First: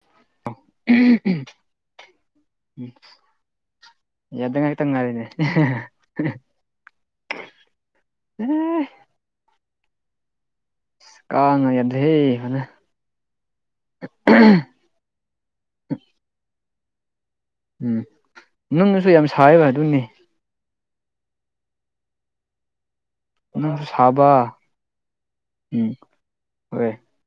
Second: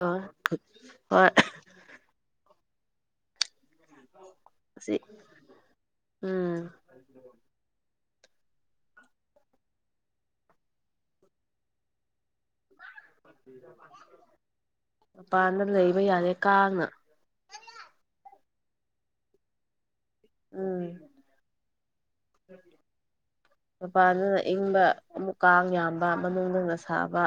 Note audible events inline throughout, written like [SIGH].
ꯍ ꯍꯣꯏ ꯎꯝ ꯌꯥꯗ ꯉꯥꯏꯍꯛꯇꯪ ꯁꯤ ꯉꯔꯅꯦ ꯎꯝ ꯀꯉ ꯌꯥꯗ ꯃꯄꯥꯟꯗ ꯂꯩꯕ ꯌꯥꯔꯦ ꯀꯥꯡꯅ ꯎꯝ ꯅꯨꯡꯅꯁꯨ ꯌꯥꯝ ꯁꯥꯏꯕ ꯑꯗꯨꯅꯤ ꯎꯝ ꯅꯪꯁꯨ ꯃꯄꯥꯗꯅ ꯁꯥꯕ ꯏꯪꯕ ꯑꯃꯨꯛ ꯀꯥꯡ ꯎꯝ ꯌꯥꯝꯕ ꯃꯅꯨꯡꯅ ꯍꯣꯏ ꯁꯥꯕ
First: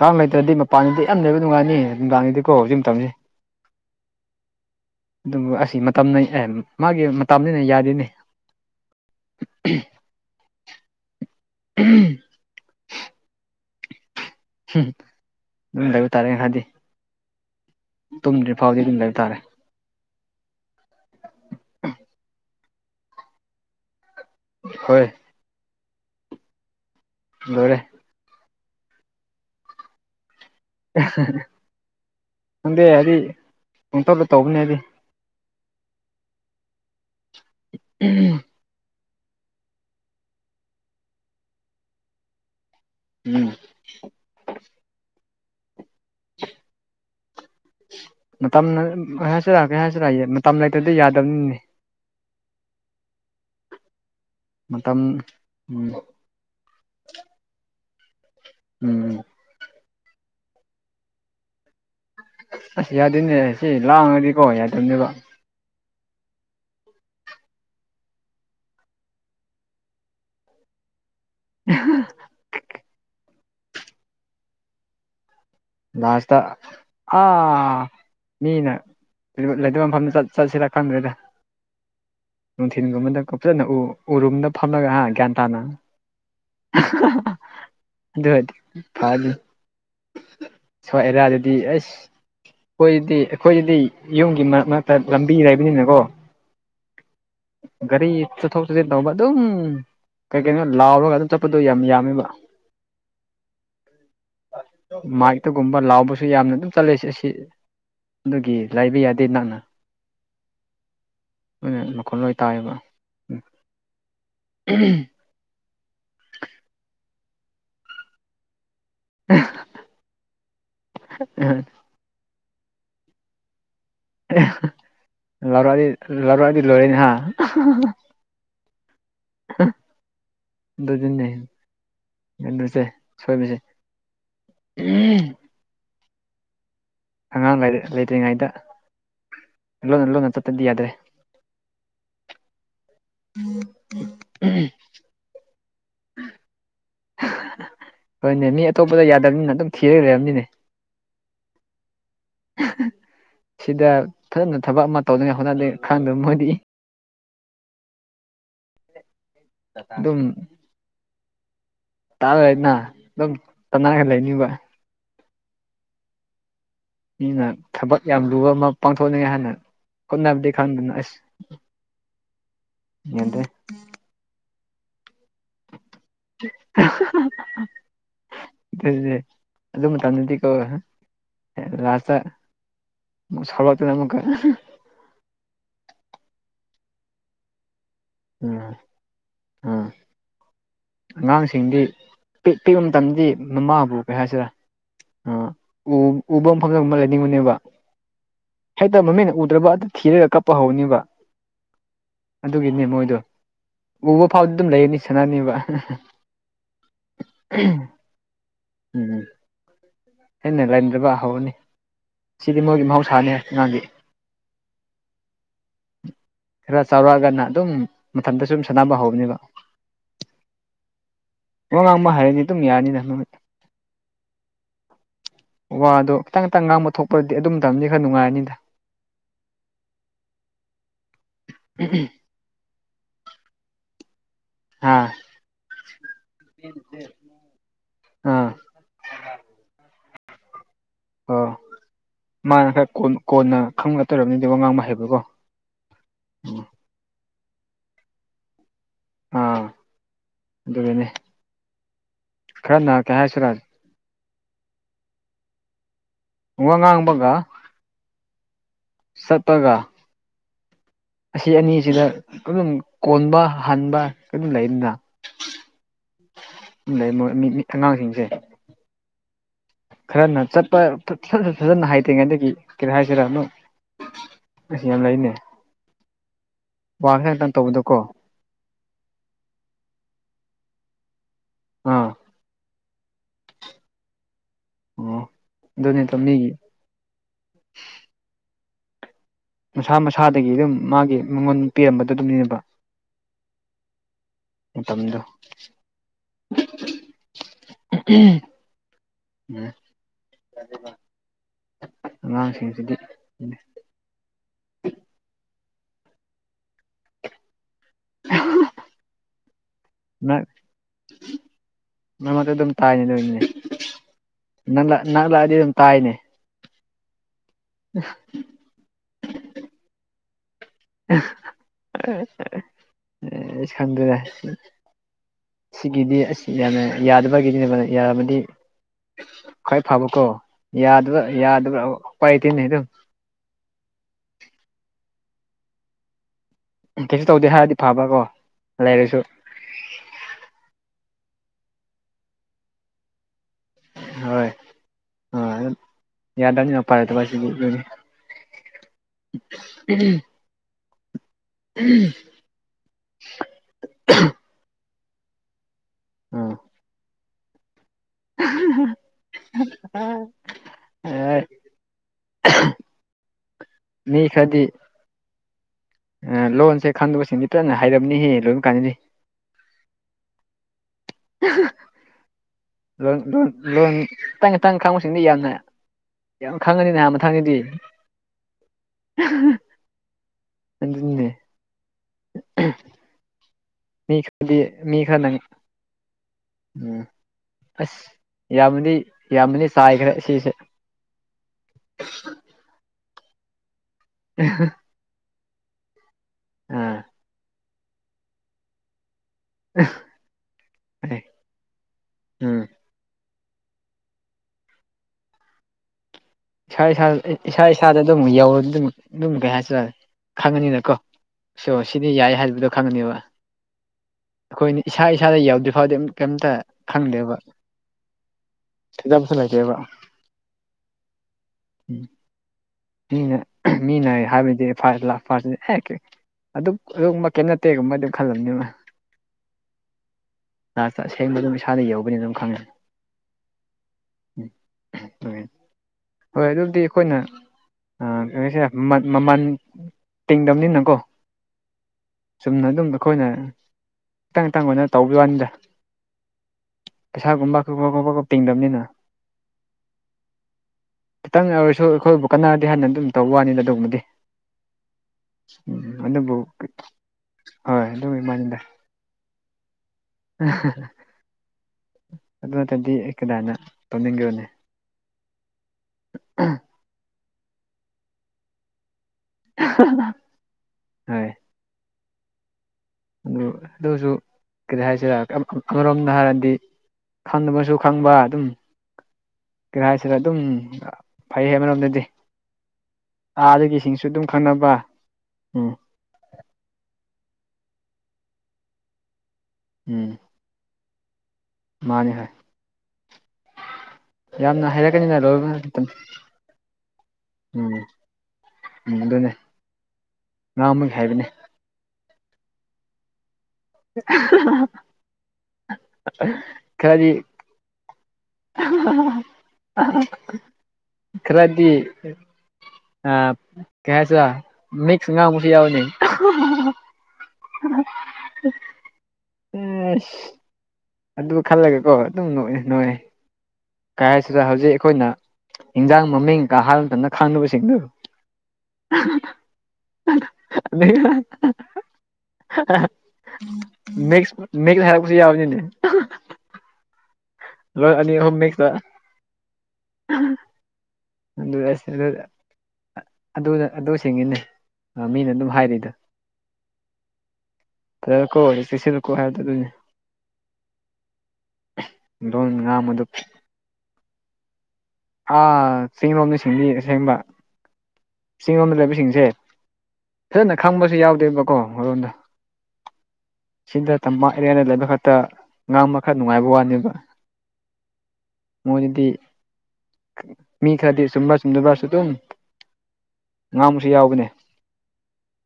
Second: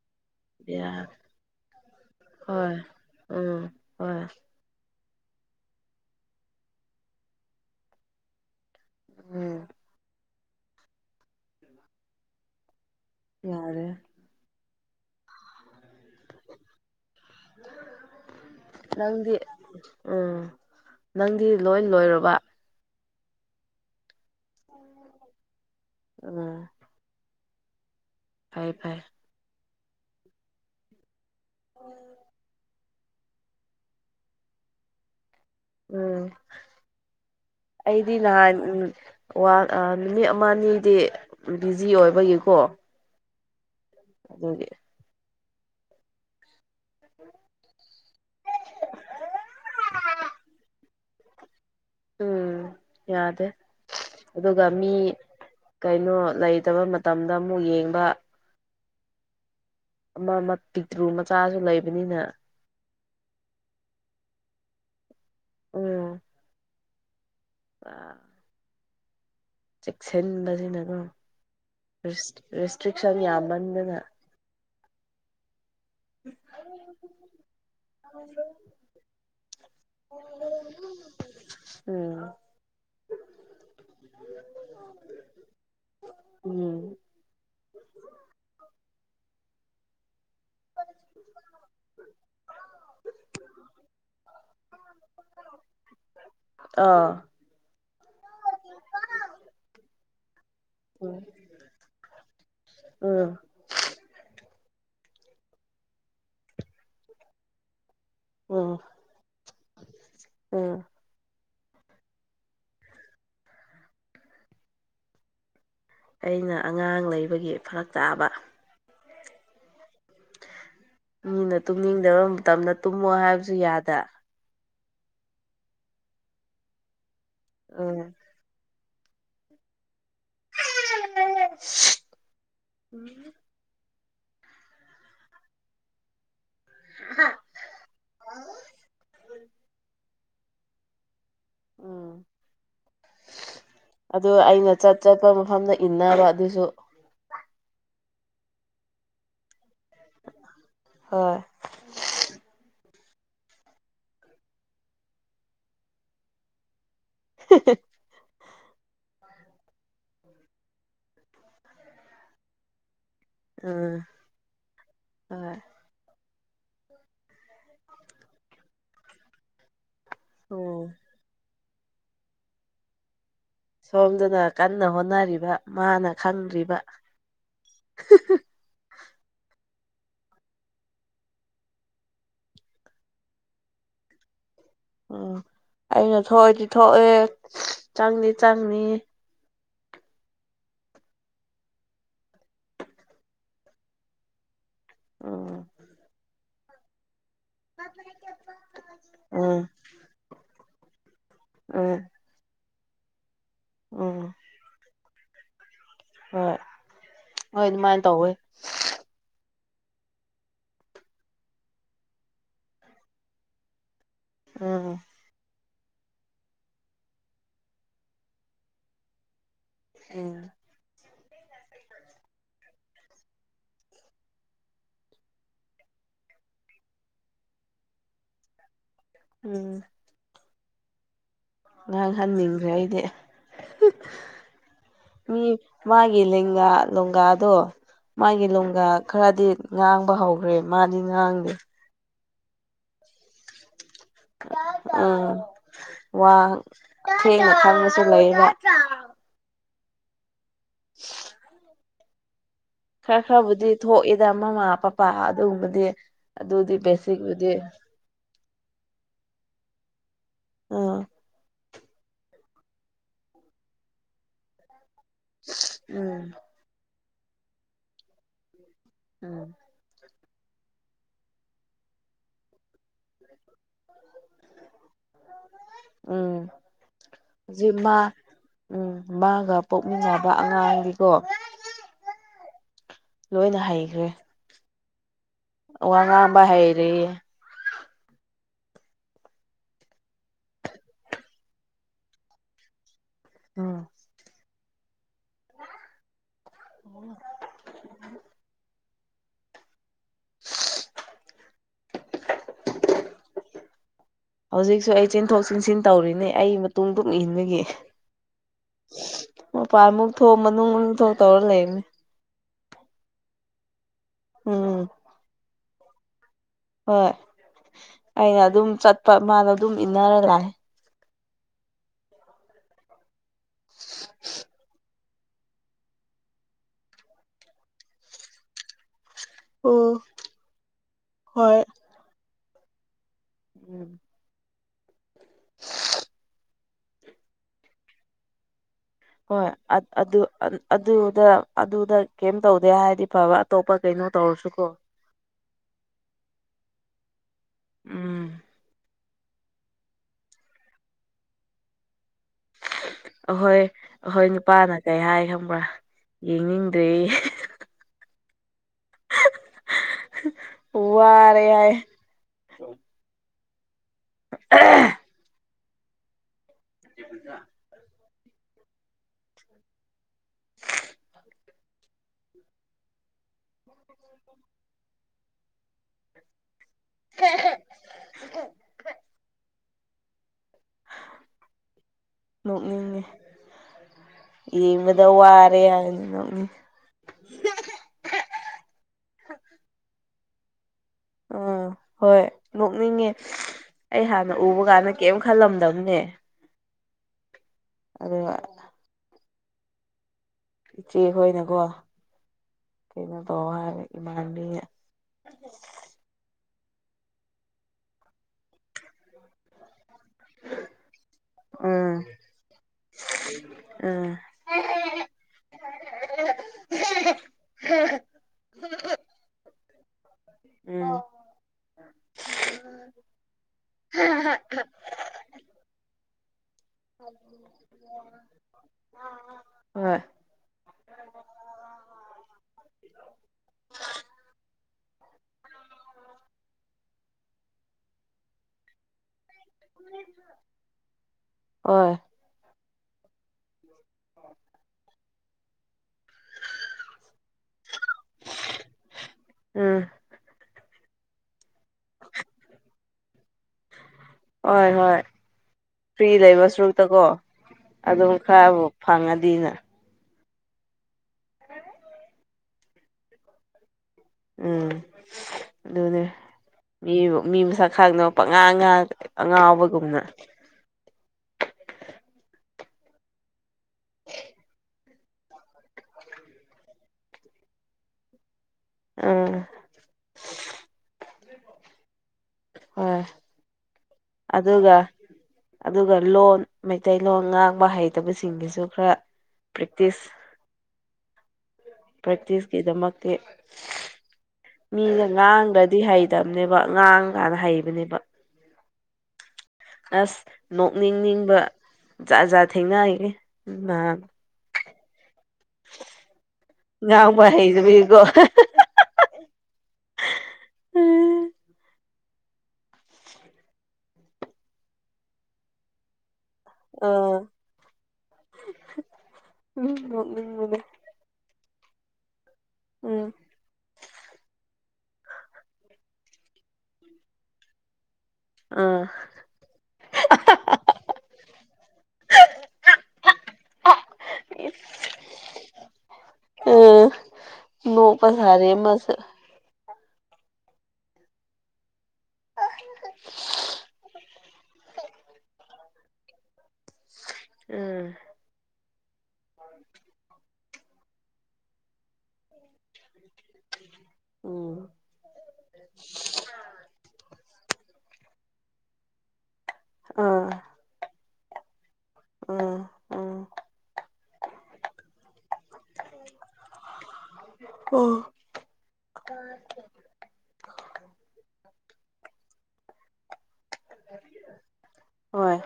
ꯀꯥꯡ ꯂꯩꯇ꯭ꯔꯗꯤ ꯕꯦꯔꯥ ꯃꯄꯥꯟꯗꯗꯤ ꯌꯥꯝ ꯂꯩꯕ ꯅꯨꯡꯉꯥꯏꯅꯤ ꯅꯨꯡꯗꯥꯡꯅꯤꯗꯤꯀꯣ ꯍꯣꯏ ꯍꯧꯛ ꯇꯝꯅꯤ ꯎꯝ ꯍꯣꯏ ꯑꯗꯨꯕꯨ ꯑꯁꯤ ꯃꯇꯝꯅꯦ ꯃꯥꯒꯤ ꯃꯇꯝꯅꯤꯅ ꯌꯥꯗꯦꯅꯦ ꯎꯝ ꯑꯝ-ꯑꯝ ꯌꯥꯔꯦ꯫ ꯍꯝ ꯑꯗꯨꯝ ꯂꯩꯕ ꯇꯥꯔꯦ ꯈ꯭ꯔꯗꯤ꯫ ꯇꯨꯝꯗ꯭ꯔꯤ ꯐꯥꯎꯗꯤ ꯑꯗꯨꯝ ꯂꯩꯕ ꯅꯪꯗꯤ ꯇꯥꯔꯦ꯫ ꯎꯝ ꯅꯪꯗꯤ ꯂꯣꯏ ꯂꯣꯏꯔꯕ? ꯍꯣꯏ꯫ ꯑꯉꯥ꯫ ꯂꯣꯏꯔꯦ꯫ ꯐꯩ-ꯐꯩ꯫ [UNINTELLIGIBLE] [INAUDIBLE] ꯈꯪꯗꯦ ꯍꯥꯏꯗꯤ ꯄꯣꯡꯇꯧꯗ ꯇꯧꯕꯅꯦ ꯑꯩꯗꯤ꯫ ꯎꯝ ꯑꯩꯗꯤ ꯅꯍꯥꯟ ꯎꯝ ꯋꯥ ꯑ ꯅꯨꯃꯤꯠ ꯑꯃꯅꯤꯗꯤ ꯕꯤꯖꯤ ꯑꯣꯏꯕꯒꯤꯀꯣ ꯎꯝ ꯑꯗꯨꯒꯤ꯫ [INAUDIBLE] ꯃꯇꯝ-ꯅ-ꯍꯥꯏꯁꯤꯔ ꯀꯩ-ꯍꯥꯏꯁꯤꯔ ꯃꯇꯝ ꯂꯩꯇ꯭ꯔꯗꯤ ꯌꯥꯗꯕꯅꯤꯅꯦ꯫ ꯎꯝ ꯌꯥꯗꯦ ꯑꯗꯨꯒ ꯃꯤ ꯃꯇꯝ ꯎꯝ ꯀꯩꯅꯣ ꯂꯩ ꯇꯕ ꯃꯇꯝꯗ ꯑꯃꯨꯛ ꯌꯦꯡꯕ ꯎꯝ꯫ ꯑꯃ-ꯃ ꯄꯤꯛꯇ꯭ꯔꯨ ꯃꯆꯥꯁꯨ ꯂꯩꯕꯅꯤꯅ꯫ ꯑꯁ ꯌꯥꯗꯦꯅꯦ ꯁꯤ ꯂꯥꯡꯉꯗꯤꯀꯣ ꯌꯥꯗꯕꯅꯦꯕ꯫ ꯎꯝ꯫ ꯑ ꯆꯦꯛꯁꯤꯟꯕꯁꯤꯅꯀꯣ꯫ [UNINTELLIGIBLE] ꯔꯦꯁ-ꯔꯤꯁꯇ꯭ꯔꯤꯛꯁꯟ ꯌꯥꯝꯃꯟꯗꯅ꯫ ꯂꯥꯁꯇ ꯑꯥ ꯃꯤꯅ [UNINTELLIGIBLE] ꯂꯩꯇꯕ ꯃꯐꯝꯗ ꯆꯠ- ꯆꯠꯁꯤꯔꯥ ꯈꯪꯗ꯭ꯔꯦꯗ꯫ ꯎꯝ ꯅꯨꯡꯊꯤꯟꯒꯨꯝꯕꯗ ꯐꯖꯅ ꯎ-ꯎꯔꯨꯝꯗ ꯐꯝꯂꯒ ꯍꯥ ꯒ꯭ꯌꯥꯟ ꯇꯥꯅ꯫ ꯎꯝ ꯑꯗꯨꯑꯣꯏꯗꯤ ꯐꯅꯤ꯫ ꯁ꯭ꯋꯥꯏ ꯑꯔꯤꯌꯗꯗꯤ ꯑꯩꯁ ꯑꯩꯈꯣꯏꯗꯤ ꯑꯩꯈꯣꯏꯒꯤꯗꯤ ꯌꯨꯝꯒꯤ ꯃꯔꯛ-ꯃꯔꯛꯇ ꯂꯝꯕꯤ ꯂꯩꯕꯅꯤꯅꯀꯣ ꯑꯥ ꯒꯥꯔꯤ ꯆꯠꯊꯣꯛ ꯆꯠꯁꯤꯟ ꯇꯧꯕ ꯑꯗꯨꯝ꯫ ꯀꯩ-ꯀꯩꯅꯣ ꯂꯥꯎꯔꯒ ꯎꯝ ꯑꯗꯨꯝ ꯆꯠꯄꯗꯣ ꯌꯥꯝ-ꯌꯥꯝꯃꯦꯕ꯫ ꯎꯝ ꯃꯥꯏꯛꯇꯒꯨꯝꯕ ꯂꯥꯎꯕꯁꯨ ꯌꯥꯝꯅ ꯑꯗꯨꯝ ꯆꯠꯂꯦ-ꯁꯦ- ꯑꯁꯤ꯫ ꯑꯗꯨꯒꯤ ꯎꯝ ꯂꯩꯕꯕ ꯌꯥꯗꯦ ꯅꯛꯅ ꯎꯝ [INAUDIBLE] ꯈꯣꯜ ꯂꯣꯏ ꯇꯥꯏꯌꯦꯕ ꯎꯝ꯫ ꯑꯩꯅ ꯑꯉꯥꯡ ꯂꯩꯕꯒꯤ ꯐꯔꯛ ꯇꯥꯕ꯫ [UNINTELLIGIBLE] ꯅꯤꯡꯗꯕ ꯃꯇꯝꯗ ꯇꯨꯝꯃꯣ ꯍꯥꯏꯕꯁꯨ ꯌꯥꯗ꯫ ꯂꯧꯥꯎꯔꯛꯑꯗꯤ-ꯂꯧꯥꯎꯔꯛꯑꯗꯤ ꯂꯣꯏꯔꯦꯅꯦ ꯍꯥ? ꯎꯝ ꯑꯗꯨꯗꯤꯅꯦ ꯑꯗꯨꯁꯦ ꯁꯣꯏꯕꯁꯦ꯫ ꯎꯝ ꯑꯉꯥꯡ ꯂꯩꯇ꯭ꯔꯤꯉꯩꯗ ꯂꯣꯟꯅ ꯂꯣꯟꯅ ꯆꯠꯇꯗꯤ ꯌꯥꯗ꯭ꯔꯦ ꯎꯝ ꯑꯗꯨ ꯑꯩꯅ ꯆꯠ ꯆꯠꯄ ꯃꯐꯝꯗ ꯏꯟꯅꯕ ꯑꯗꯨꯁꯨ ꯍꯣꯏꯅꯦ ꯃꯤ ꯑꯇꯣꯞꯄꯗ ꯌꯥꯗꯕꯅꯤꯅ ꯑꯗꯨꯝ ꯊꯤꯔꯒ ꯂꯩꯝꯅꯤꯅꯦ ꯍꯣꯏ ꯁꯤꯗ ꯐꯖꯅ ꯊꯕꯛ ꯑꯃ ꯇꯧꯅꯉꯥꯏ ꯍꯣꯠꯅꯗꯦ ꯈꯪꯗꯕ ꯃꯣꯏꯗꯤ [UNINTELLIGIBLE] ꯑꯗꯨꯝ ꯇꯥꯔ ꯍꯥꯏꯅ ꯑꯗꯨꯝ ꯇꯅꯔꯒ ꯂꯩꯅꯤꯕ ꯍ ꯃꯤꯅ ꯊꯕꯛ ꯌꯥꯝ ꯂꯨꯕ ꯑꯃ ꯄꯥꯡꯊꯣꯛꯅꯤꯡꯉꯥꯏ ꯍꯥꯏꯅ ꯍꯣꯠꯅꯕꯗꯤ ꯎꯝ ꯈꯪꯗꯨꯅ ꯑꯁ ꯌꯦꯗꯦ ꯁꯣꯝꯗꯅ ꯀꯟꯅ ꯍꯣꯠꯅꯔꯤꯕ ꯃꯥꯅ ꯈꯪꯗ꯭ꯔꯤꯕ [UNINTELLIGIBLE] ꯑꯗꯨꯗꯤ ꯑꯗꯨꯝꯇꯪꯗꯤꯀꯣ ꯂꯥꯁꯇ ꯁꯥꯎꯔꯛꯇꯅ ꯑꯃꯨꯀ ꯎꯝ ꯑꯩꯅ ꯊꯣꯛꯑꯗꯤ ꯊꯣꯛꯑꯦ ꯆꯪꯅꯤ ꯎꯝ ꯆꯪꯅꯤ ꯎꯝ [INAUDIBLE] ꯑꯉꯥꯡꯁꯤꯡꯗꯤ ꯄꯤ ꯄꯤꯛꯄ ꯃꯇꯝꯗꯤ ꯃꯃꯥꯕꯨ ꯀꯩ ꯍꯥꯏꯁꯤꯔꯥ ꯑ ꯎꯝ ꯎ ꯎꯐꯝ ꯃ ꯐꯐꯝꯖ ꯑꯃ ꯂꯩꯅꯤꯡꯉꯅꯦꯕ ꯍꯦꯛꯇ ꯃꯃꯤꯡꯅ ꯎꯝ ꯎꯗ꯭ꯔꯕ ꯑꯗꯨ ꯊꯤꯔꯒ ꯀꯞꯄ ꯍꯧꯅꯦꯕ ꯎꯝ ꯑꯗꯨꯒꯤꯅꯦ ꯃꯣꯏꯗꯣ ꯎꯕ ꯎꯝ ꯐꯥꯎꯗ ꯑꯗꯨꯝ ꯂꯩꯔꯅꯤ ꯁꯅꯥꯅꯦꯕ ꯍꯣꯏ ꯍꯣꯏ ꯑꯗꯨꯃꯥꯏꯅ ꯇꯧꯋꯦ ꯎꯝ [UNINTELLIGIBLE] ꯍꯦꯟꯅ ꯂꯥꯏꯟꯗꯕ ꯍꯧꯔꯅꯤ ꯁꯤꯗꯤ ꯃꯣꯏꯒꯤ ꯃꯍꯧꯁꯥꯅꯦ ꯑꯉꯥꯡꯗꯤ ꯎꯝ ꯈꯔ ꯆꯥꯎꯔꯛꯑꯒꯅ ꯑꯗꯨꯝ ꯃꯊꯟꯇ ꯁꯨꯝ ꯁꯥꯟꯅꯕ ꯍꯧꯕꯅꯦꯕ [UNINTELLIGIBLE] ꯋꯥ ꯉꯥꯡꯕ ꯍꯥꯏꯔꯅꯤ ꯑꯗꯨꯝ ꯌꯥꯅꯤꯗ ꯋꯥ ꯑꯗꯣ ꯈꯤꯇꯪ ꯈꯤꯇꯪ ꯉꯥꯡꯕ ꯊꯣꯛꯄꯗꯤ ꯑꯗꯨꯝ ꯇꯕꯅꯤ ꯈꯔ ꯅꯨꯡꯉꯥꯏꯔꯅꯤꯗ ꯎꯝ ꯉꯥꯡꯍꯟꯅꯤꯡꯗ꯭ꯔꯦ ꯑꯩꯗꯤ ꯍꯥꯥ ꯃꯤ ꯃꯥꯒꯤ ꯂꯦꯡꯒꯥ ꯂꯣꯡꯒꯥꯗꯣ ꯃꯥꯒꯤ ꯑꯥ ꯂꯣꯡꯒꯥ ꯈꯔꯗꯤ ꯉꯥꯡꯕ ꯍꯧꯈ꯭ꯔꯦ ꯃꯥꯅꯤ ꯑ ꯃꯥꯅ ꯈꯔ ꯀꯣꯟꯅ ꯈꯪ ꯎꯥ ꯋꯥ ꯊꯦꯡꯅ ꯈꯪꯕꯁꯨ ꯂꯩꯅ ꯑꯥ ꯑꯗꯨꯅꯦ ꯈꯔ ꯍꯥꯏꯁꯤꯔꯥ ꯈꯔꯕꯨꯗꯤ ꯊꯣꯛꯏꯗ ꯃꯃꯥ ꯄꯄꯥ ꯑꯗꯨꯒꯨꯝꯕꯗꯤ ꯑꯗꯨꯗꯤ ꯋꯥ ꯉꯥꯡꯕꯒ ꯕꯦꯁꯤꯛꯄꯨꯗꯤ ꯆꯠꯄꯒ ꯑꯥ ꯑꯁꯤ ꯑꯅꯤꯁꯤꯗ ꯑꯗꯨꯝ ꯀꯣꯟꯕ ꯍꯥꯟꯕ ꯑꯗꯨꯝ ꯂꯩꯗꯅ ꯎꯝ ꯂꯩ ꯃ ꯑꯉꯥꯡꯁꯤꯡꯁꯦ ꯎꯝ ꯈꯔꯅ ꯆꯠꯄ ꯐꯖꯅ ꯍꯥꯏꯇ꯭ꯔꯤꯉꯩꯗꯒꯤ ꯀꯩ ꯍꯥꯏꯁꯤꯔ ꯑ ꯌꯥꯝ ꯂꯩꯅꯦ ꯎꯝ ꯋꯥ ꯈꯤꯇꯪ ꯈꯤꯇꯪ ꯖꯤꯃꯥ ꯇꯧꯕꯗꯀꯣ ꯎꯝ ꯃꯥꯒ ꯄꯣꯛꯃꯤꯟꯅꯕ ꯑꯉꯥꯡꯗꯤꯀꯣ ꯑꯥ ꯂꯣꯏꯅ ꯍꯩꯈ꯭ꯔꯦ ꯑꯣꯝ ꯋꯥ ꯉꯥꯡꯝꯕ ꯍꯩꯔꯤ ꯃꯁꯥ ꯃꯁꯥꯗꯒꯤ ꯑꯗꯨꯝ ꯃꯥꯒꯤ ꯃꯉꯣꯟ ꯄꯤꯔꯝꯕꯗ ꯑꯗꯨꯝꯅꯦꯅꯕ ꯑꯥ ꯃꯇꯝꯗꯣ ꯑꯣ [UNINTELLIGIBLE] ꯑꯉꯥꯡꯁꯤꯡꯁꯤꯗꯤ ꯍꯧꯖꯤꯛꯁꯨ ꯑꯩ ꯆꯦꯟꯊꯣꯛ ꯆꯦꯟꯁꯤꯟ ꯇꯧꯔꯤꯅꯦ ꯑꯩ ꯃꯇꯨꯡ ꯗꯨꯛ ꯏꯟꯕꯒꯤ꯫ ꯃꯄꯥꯥꯟ ꯑꯃꯨꯛ ꯊꯣꯛ ꯃꯅꯨꯡ ꯑꯃꯨꯛ ꯊꯣꯛ ꯇꯧꯔ ꯂꯩꯕꯅꯤ꯫ ꯃꯔ ꯃꯔꯛꯇ ꯑꯗꯨꯝ ꯇꯥꯏꯅꯦ ꯑꯗꯨꯣꯏꯅꯦ ꯎꯝ ꯅꯪ ꯅꯪ ꯂꯥꯛꯑꯗꯤ ꯑꯗꯨꯝ ꯇꯥꯏꯅꯦ꯫ ꯍꯣꯏ ꯑꯩꯅ ꯑꯗꯨꯝ ꯆꯠꯄ ꯃꯥꯗ ꯑꯗꯨꯝ ꯏꯟꯅꯔ ꯂꯥꯛ [UNINTELLIGIBLE] ꯁꯤꯒꯤꯗꯤ ꯑꯁ ꯌꯥꯅ ꯌꯥꯗꯕꯒꯤꯅꯦꯕ ꯌꯥꯔꯝꯑꯗꯤ ꯈ꯭ꯋꯥꯏ ꯑꯣ ꯐꯕꯀꯣ ꯌꯥꯗꯕ ꯍꯣꯏ ꯌꯥꯗꯕ ꯎꯄꯥꯏ ꯀꯩꯅꯤ ꯑꯗꯨꯝ꯫ ꯎꯝ꯫ [UNINTELLIGIBLE] ꯀꯩꯁꯨ ꯇꯧꯗꯦ ꯍꯥꯏꯔꯗꯤ ꯐꯕ ꯀꯣ ꯂꯩꯔꯁꯨ꯫ ꯍꯣꯏ ꯑ ꯑꯗꯨ ꯑꯗꯨꯗ ꯑꯗꯨꯗ ꯀꯩꯝ ꯇꯧꯗꯦ ꯍꯥꯏꯗꯤ ꯐꯕ꯫ ꯑꯇꯣꯞꯄ ꯀꯩꯅꯣ ꯇꯧꯔꯁꯨ ꯀꯣ꯫ ꯑ ꯌꯥꯗꯅꯤꯅ ꯄ ꯂꯩꯇꯕ ꯑꯁꯤꯗꯤ꯫ ꯎꯝ [UNINTELLIGIBLE] [UNINTELLIGIBLE] ꯑꯍꯣꯏ ꯑꯩꯍꯣꯏ ꯅꯨꯄꯥꯅ ꯀꯩ ꯍꯥꯏ ꯈꯪꯕ꯭ꯔꯥ ꯌꯦꯡꯅꯤꯡꯗ꯭ꯔꯦꯌꯦ꯫ ꯋꯥꯔꯦ [INAUDIBLE] ꯍꯥꯏ ꯃꯤ ꯈ꯭ꯔꯗꯤ ꯑ ꯂꯣꯟꯁꯦ ꯈꯪꯗꯕꯁꯤꯡꯗꯤ ꯀꯅ ꯍꯥꯏꯔꯝꯅꯤꯍꯦ ꯂꯣꯏ ꯀꯥꯅꯅꯤ꯫ ꯂꯣꯟ ꯂꯣꯟ ꯂꯣꯟ ꯈꯇꯪ ꯈꯇꯪ ꯈꯥꯡꯕꯁꯤꯡꯗꯤ ꯌꯥꯝꯅ ꯌꯥꯝ ꯈꯪꯉꯅꯤꯅꯥ ꯃꯊꯪꯗꯗꯤ꯫ [UNINTELLIGIBLE] ꯑꯗꯨꯅꯤꯅꯦ꯫ ꯅꯣꯛꯅꯤꯡꯉꯦ ꯃꯤ ꯈꯔꯗꯤ ꯃꯤ ꯌꯦꯡꯕꯗ ꯈꯔꯅ ꯋꯥꯔꯦ ꯍꯥꯏꯅꯤ ꯅꯣꯛꯅꯤꯡ ꯎꯝ ꯑꯁ ꯌꯥꯝꯃꯗꯤ ꯌꯥꯝꯕꯗꯤ ꯆꯥꯏꯈ꯭ꯔꯦ ꯁꯤꯁꯦ꯫ ꯎ ꯍꯣꯏ ꯅꯣꯛꯅꯤꯡꯉꯦ ꯑꯩ ꯍꯥꯟꯅ ꯎꯕ ꯀꯥꯟꯗ ꯀꯩꯝ ꯈꯜꯂꯝꯗꯕꯅꯦ꯫ ꯑꯥ꯫ [INAUDIBLE] [UNINTELLIGIBLE] ꯏꯆꯦ ꯍꯣꯏꯅꯀꯣ꯫ ꯎꯝ ꯀꯩꯅꯦ ꯇꯧ ꯍꯥꯏ ꯏꯃꯟꯕꯤꯒ ꯏꯁꯥ ꯏꯁꯥꯗ ꯏꯁꯥ ꯏꯁꯥꯗ ꯑꯗꯨꯝ ꯌꯧꯔꯗꯤ ꯑꯗꯨꯝ ꯑꯗꯨꯝ ꯀꯩ ꯍꯥꯏꯁꯤꯔꯥ ꯈꯪꯉꯅꯤꯅ ꯀꯣ ꯁꯣ ꯎꯝ ꯁꯤꯗꯤ ꯌꯥꯏ ꯍꯥꯏꯕꯗꯣ ꯈꯪꯉꯅꯤꯕ꯫ ꯎꯝ ꯑꯩꯈꯣꯏꯅ ꯏꯁꯥ ꯏꯁꯥꯗ ꯌꯥꯎꯗ꯭ꯔꯤ ꯐꯥꯎꯗꯤ ꯑꯝ ꯀꯩꯝꯇ ꯈꯪꯗꯦꯕ꯫ [INAUDIBLE] ꯎꯝ꯫ [INAUDIBLE] ꯑꯗꯨꯛ ꯑꯗꯨ ꯃ ꯀꯩ ꯅꯠꯇꯦꯒꯨꯝ ꯑꯗꯨ ꯈꯜꯂꯕꯅꯤꯕ꯫ ꯍꯣꯏ ꯅꯥꯁꯇ ꯑꯁꯦꯡꯕ ꯑꯗꯨꯝ ꯏꯁꯥꯗ ꯌꯧꯒꯅꯤ ꯑꯗꯨꯝ ꯈꯪꯉꯦ꯫ [UNINTELLIGIBLE] ꯍꯣꯏ ꯑꯗꯨꯕꯨꯗꯤ ꯑꯩꯈꯣꯏꯅ ꯑ ꯀꯩ ꯍꯥꯏꯁꯤꯔ ꯃꯟ ꯃꯃꯟ ꯇꯤꯡꯗꯕꯅꯤꯅꯀꯣ꯫ ꯍꫭꯏ꯫ ꯆꯨꯝꯅ ꯑꯗꯨꯝ ꯑꯩꯈꯣꯏꯅ ꯈꯤꯇꯪ ꯇꯪ ꯑꯣꯏꯅ ꯇꯧꯕꯤ ꯋꯥꯅꯤꯗ꯫ ꯄꯩꯁꯥꯒꯨꯝꯕ [UNINTELLIGIBLE] ꯇꯤꯡꯗꯕꯅꯤꯅ꯫ ꯑꯥ꯫ ꯈꯤꯇꯪ ꯑꯣꯏꯔꯁꯨ ꯑꯩꯈꯣꯏꯕꯨ ꯀꯟꯅꯔꯗꯤ ꯍꯥꯟꯅ ꯑꯗꯨꯝ ꯇꯧꯕ ꯋꯥꯅꯤꯅ ꯑꯗꯨꯒꯃꯗꯤ꯫ ꯍꯣꯏ ꯍꯣꯏ ꯐ꯭ꯔꯤ ꯂꯩꯕ ꯁꯔꯨꯛꯇ ꯀꯣ ꯍꯣꯏ ꯑꯗꯨꯝ ꯑꯗꯨꯒꯤ ꯋꯥꯅꯤꯗ ꯈꯔꯕꯨ ꯐꯪꯉꯗꯤꯅ꯫ ꯑꯗꯨ ꯅꯠꯇꯗꯤ ꯑꯩ ꯀꯗꯥꯏꯅ ꯇꯧꯅꯤꯡꯕꯅꯦ ꯎꯝ ꯑꯗꯨꯅꯦ ꯃꯤ ꯃꯤ ꯃꯁꯛ ꯈꯪꯗꯅ ꯄꯉꯥ ꯉꯥ ꯑꯉꯥꯎꯕꯒꯨꯝꯅ ꯍ ꯑꯗꯨ ꯑꯗꯨꯁꯨ ꯀꯔꯤ ꯍꯥꯏꯁꯤꯔ ꯑꯃꯔꯣꯝꯗ ꯍꯥꯏꯔꯗꯤ ꯈꯪꯗꯕꯁꯨ ꯈꯪꯕ ꯑꯗꯨꯝ ꯑꯥ ꯀꯔ ꯍꯥꯏꯁꯤꯗ ꯑꯗꯨꯝ ꯐꯩ ꯍꯥꯏ ꯑꯃꯣꯝꯗꯗꯤ ꯍꯣꯏ ꯑꯥ ꯑꯗꯨꯒꯤꯁꯤꯡꯁꯨ ꯑꯗꯨꯝ ꯈꯪꯅꯕ ꯑꯗꯨꯒ ꯎꯝ ꯑꯗꯨꯒ ꯂꯣꯟ ꯃꯩꯇꯩꯂꯣꯟ ꯉꯥꯡꯕ ꯍꯩꯇꯕꯁꯤꯡꯒꯤꯁꯨ ꯈꯔ ꯄ꯭ꯔꯦꯛꯇꯤꯁ ꯎꯝ ꯃꯥꯅꯤ ꯍꯣꯏ ꯄ꯭ꯔꯦꯛꯇꯤꯁꯀꯤꯗꯃꯛꯇꯤ ꯌꯥꯝꯅ ꯃꯤꯁ ꯍꯩꯔꯛꯀꯅꯤꯅ ꯂꯣꯏꯕ ꯉꯥꯡꯗ꯭ꯔꯗꯤ ꯃꯇꯝ ꯍꯩꯇꯕꯅꯦꯕ ꯉꯥꯡꯀꯥꯟꯗ ꯎꯝ ꯍꯩꯕꯅꯦꯕ ꯎꯝ ꯑꯗꯨꯅꯦ ꯑꯁ ꯉꯥꯡꯕꯒꯤ ꯍꯥꯏꯕꯅꯦ ꯅꯣꯛꯅꯤꯡꯅꯤꯡꯕ ꯖꯥ ꯖꯥꯠ ꯊꯦꯡꯅꯒꯦ [INAUDIBLE] ꯈꯔꯗꯤ ꯍꯩꯖꯕꯤꯀꯣ ꯑ ꯎꯝ ꯈꯔꯗꯤ ꯑ ꯀꯩ ꯍꯥꯏꯁ ꯃꯤꯛꯁ ꯉꯥꯡꯕꯁꯨ ꯌꯥꯎꯅꯤ ꯑ ꯑ ꯎꯝ ꯎꯝ ꯑꯗꯨ ꯈꯜꯂꯒꯀꯣ ꯑꯗꯨꯝ ꯅꯣꯛꯑꯦ ꯎꯝ ꯀꯥꯏ ꯍꯥꯏꯁꯤꯗ ꯍꯧꯖꯤꯛ ꯑꯩꯈꯣꯏꯅ ꯍꯟꯖꯥꯡ ꯃꯃꯤꯡ ꯀꯥꯍꯜꯗꯅ ꯈꯥꯡꯅꯕꯁꯤꯡꯗꯨ ꯑꯥ [INAUDIBLE] ꯃꯤꯁ ꯃꯤꯁ ꯍꯥꯏꯔ ꯀꯁꯤ ꯌꯥꯕꯅꯤꯅꯤ ꯎꯝ ꯅꯣ ꯐꯁꯥꯔꯦ ꯃꯁ ꯎꯝ ꯅꯁ ꯑ ꯑꯗꯨ ꯑꯗꯨꯁꯤꯡꯉꯤꯅꯦ ꯃꯤꯅ ꯑꯗꯨꯝ ꯍꯥꯏꯔꯤꯗ ꯎꯝ ꯑꯗꯨ ꯀꯣ ꯁꯤꯀꯣ ꯍꯥꯏꯔꯗ ꯑꯗꯨꯅꯤ ꯂꯣꯟ ꯉꯥ ꯃꯗꯨ ꯎꯝ ꯑꯥ ꯆꯤꯡꯔꯣꯝꯗ ꯁꯤꯡꯗꯤ ꯑꯁꯦꯡꯕ ꯆꯤꯡ ꯂꯣꯝꯗ ꯂꯩꯕ ꯁꯤꯡꯁꯦ ꯐꯖꯅ ꯈꯪꯕꯁꯨ ꯌꯥꯎꯗꯦ ꯑ ꯎ ꯁꯤꯗ ꯇꯝꯄꯥꯛ ꯑꯦꯔꯤꯌꯥꯅ ꯂꯩꯕ ꯈꯛꯇ ꯉꯥꯡꯕ ꯈꯔ ꯅꯨꯡꯉꯥꯏꯕ ꯋꯥꯅꯦꯕ ꯑꯣ ꯃꯣꯏꯗꯗꯤ ꯃꯤ ꯈꯔꯗꯤ ꯆꯨꯝꯕ꯭ꯔ ꯆꯨꯝꯗꯕ꯭ꯔꯁꯨ ꯑꯗꯨꯝ ꯉꯥꯡꯕꯁꯨ ꯌꯥꯎꯕꯅꯦ ꯍꯣꯏ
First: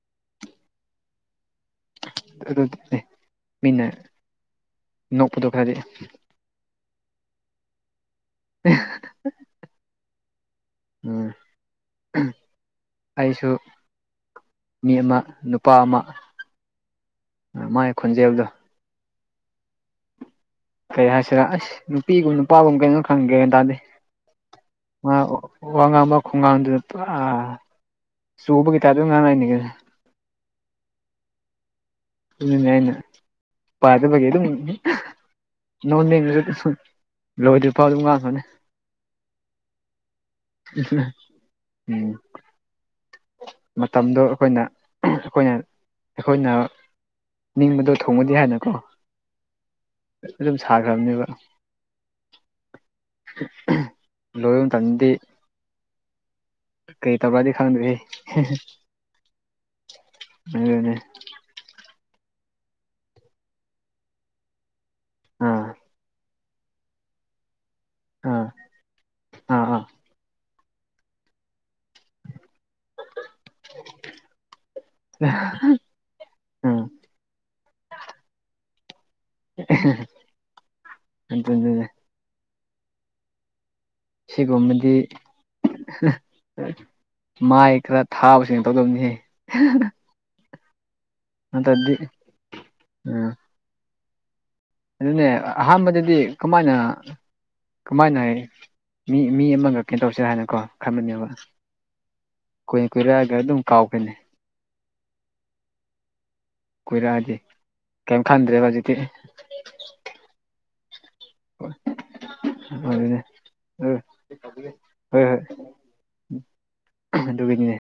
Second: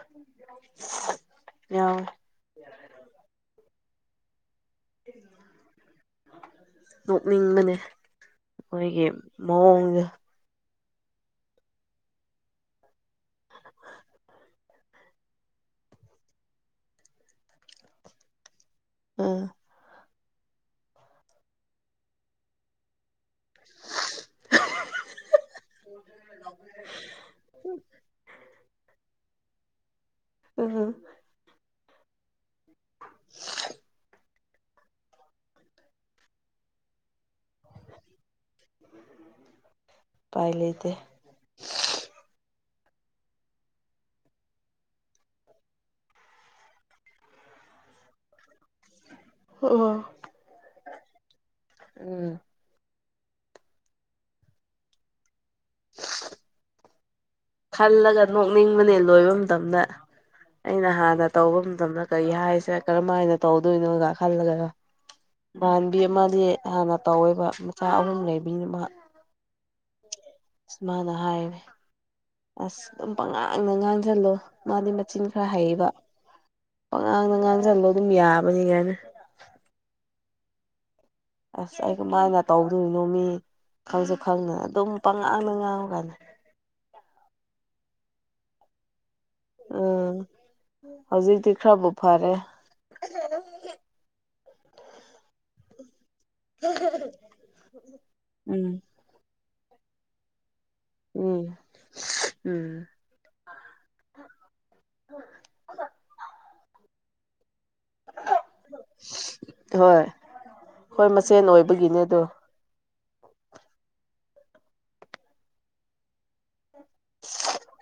ꯌꯥꯎꯋꯦ ꯑꯗꯨ ꯃꯤꯟꯅ ꯅꯣꯛꯄꯗꯣ ꯈꯔꯗꯤ ꯅꯣꯛꯅꯤꯡꯕꯅꯦ ꯃꯣꯏꯒꯤ ꯃꯑꯣꯡꯁꯦ ꯎꯝ ꯑꯩꯁꯨ ꯃꯤ ꯑꯃ ꯅꯨꯄꯥ ꯑꯃ ꯃꯥꯒꯤ ꯈꯣꯟꯖꯦꯜꯗꯣ ꯎꯝ ꯀꯩ ꯍꯥꯏꯁꯤꯔꯥ ꯑꯁ ꯅꯨꯄꯤꯒꯨꯝ ꯅꯨꯄꯥꯒꯨꯝꯕ ꯀꯩꯅꯣ ꯈꯪꯗꯔ꯭ꯦ ꯒꯌ꯭ꯥꯟ ꯇꯗꯔ꯭ꯦ ꯃꯥ ꯋꯥ ꯉꯥꯡꯕ ꯈꯨꯉꯥꯡꯗꯣ ꯑꯥ ꯆꯨꯕꯒꯤ ꯇꯥꯏꯞꯇ ꯑꯗꯨꯝ ꯉꯥꯡꯉꯛ ꯏꯅꯤ ꯀꯩꯅꯣ ꯎꯝ ꯑꯗꯨꯨꯅꯦ ꯑꯩ ꯅ ꯄꯥꯏꯕꯗꯒꯤ ꯑꯗꯨꯝ ꯅꯣꯛ ꯅꯤꯡꯉꯁꯨ ꯑꯗꯨꯝ ꯂꯣꯏꯗ꯭ꯔꯤꯐꯥꯎ ꯑꯗꯨꯝ ꯉꯥꯡꯉꯣꯅꯦ ꯎꯄꯥꯏ ꯂꯩꯇꯦ ꯎꯝ ꯃꯇꯝꯗꯣ ꯑꯩꯈꯣꯏꯅ ꯑꯩꯈꯣꯏꯅ ꯑꯩꯈꯣꯏꯅ ꯅꯤꯡꯕꯗꯣ ꯊꯨꯡꯉꯗꯤ ꯍꯥꯏꯅꯀꯣ ꯑꯗꯨꯝ ꯁꯥꯈ꯭ꯔꯕꯅꯦꯕ ꯎꯝ ꯂꯣꯏꯕ ꯃꯇꯝꯗꯗꯤ ꯀꯩ ꯇꯧꯕꯔ꯭ꯗꯤ ꯈꯪꯗꯔ꯭ꯦ ꯍꯦ ꯈꯜꯂꯒ ꯅꯣꯛꯅꯤꯡꯕꯅꯦ ꯂꯣꯏꯕ ꯃꯇꯝꯗ ꯑꯩꯅ ꯑꯗꯨꯅꯦ ꯍꯥꯟ ꯍꯥꯟꯅ ꯇꯧꯕ ꯃꯇꯝꯗ ꯀꯔꯤ ꯍꯥꯏꯁꯦ ꯀꯔꯝ ꯍꯥꯏꯅ ꯇꯧꯗꯣꯏꯅꯣꯒ ꯈꯜꯂꯒꯀꯣ ꯑꯥ ꯏꯃꯥꯟꯅꯕꯤ ꯑꯃꯗꯤ ꯍꯥꯟꯅ ꯇꯧꯋꯦꯕ ꯃꯆꯥ ꯑꯍꯨꯝ ꯂꯩꯕꯤ ꯑꯃ ꯑꯥ ꯑꯥ ꯃꯅ ꯍꯥꯏꯔꯤꯅꯦ ꯑꯁ ꯑꯗꯨꯝ ꯄꯉꯥꯡꯗ ꯉꯥꯡꯁꯤꯜꯂꯣ ꯃꯥꯗꯤ ꯃꯆꯤꯟ ꯑꯥ ꯈꯔ ꯍꯩꯌꯦꯕ ꯎꯝ ꯄꯛꯉꯥꯡꯗ ꯉꯥꯡꯁꯤꯜꯂꯣ ꯑꯗꯨꯝ ꯌꯥꯕꯅꯤ ꯀꯥꯏꯅ [UNINTELLIGIBLE] ꯑꯁ ꯑꯗꯨꯅꯤꯅꯦ ꯑꯩ ꯀꯃꯥꯏꯅ ꯇꯧꯗꯣꯏꯔꯤꯅꯣ ꯃꯤ ꯈꯪꯁꯨꯦ ꯈꯪꯗꯅ ꯑꯗꯨꯝ ꯁꯤꯒꯨꯝꯕꯗꯤ ꯄꯪꯉꯥꯡꯗ ꯉꯥꯡꯉꯨ ꯀꯥꯟꯗ ꯃꯥꯏ ꯈꯔ ꯊꯥꯕꯁꯤꯡꯅ ꯇꯧꯗꯧꯅꯤꯍꯦ ꯎꯝ ꯍꯧꯖꯤꯛꯇꯤ ꯈꯔꯕꯨ ꯐꯔꯦ ꯎꯝ ꯑꯗꯨꯅꯦ ꯑꯍꯥꯟꯕꯗꯗꯤ ꯀꯃꯥꯏꯅ ꯀꯃꯥꯏꯅ ꯍꯥꯏ ꯎꯝ ꯃꯤ ꯃꯤ ꯑꯃꯒ ꯀꯩꯅꯣ ꯇꯧꯁꯤꯔ ꯍꯥꯏꯅꯀꯣ ꯈꯟꯕꯅꯦꯕ ꯎꯝ ꯎꯝ ꯀꯨꯏ ꯀꯨꯏꯔꯛꯑꯒ ꯑꯗꯨꯝ ꯀꯥꯎꯈꯔꯦ ꯅꯦ ꯀꯨꯏꯔꯛꯑꯗꯤ ꯀꯩꯝ ꯈꯟꯗ꯭ꯔꯦꯕ ꯍꯧꯖꯤꯛꯇꯤ ꯍꯣꯏ ꯑꯈꯣꯏ ꯃꯁꯦꯟ ꯑꯣꯏꯕꯒꯤꯅꯦ ꯑꯗꯣ ꯑꯗꯨꯅꯦ ꯍꯣꯏ ꯍꯣꯏ ꯑꯗꯨ ꯒꯤꯅꯤꯅꯦ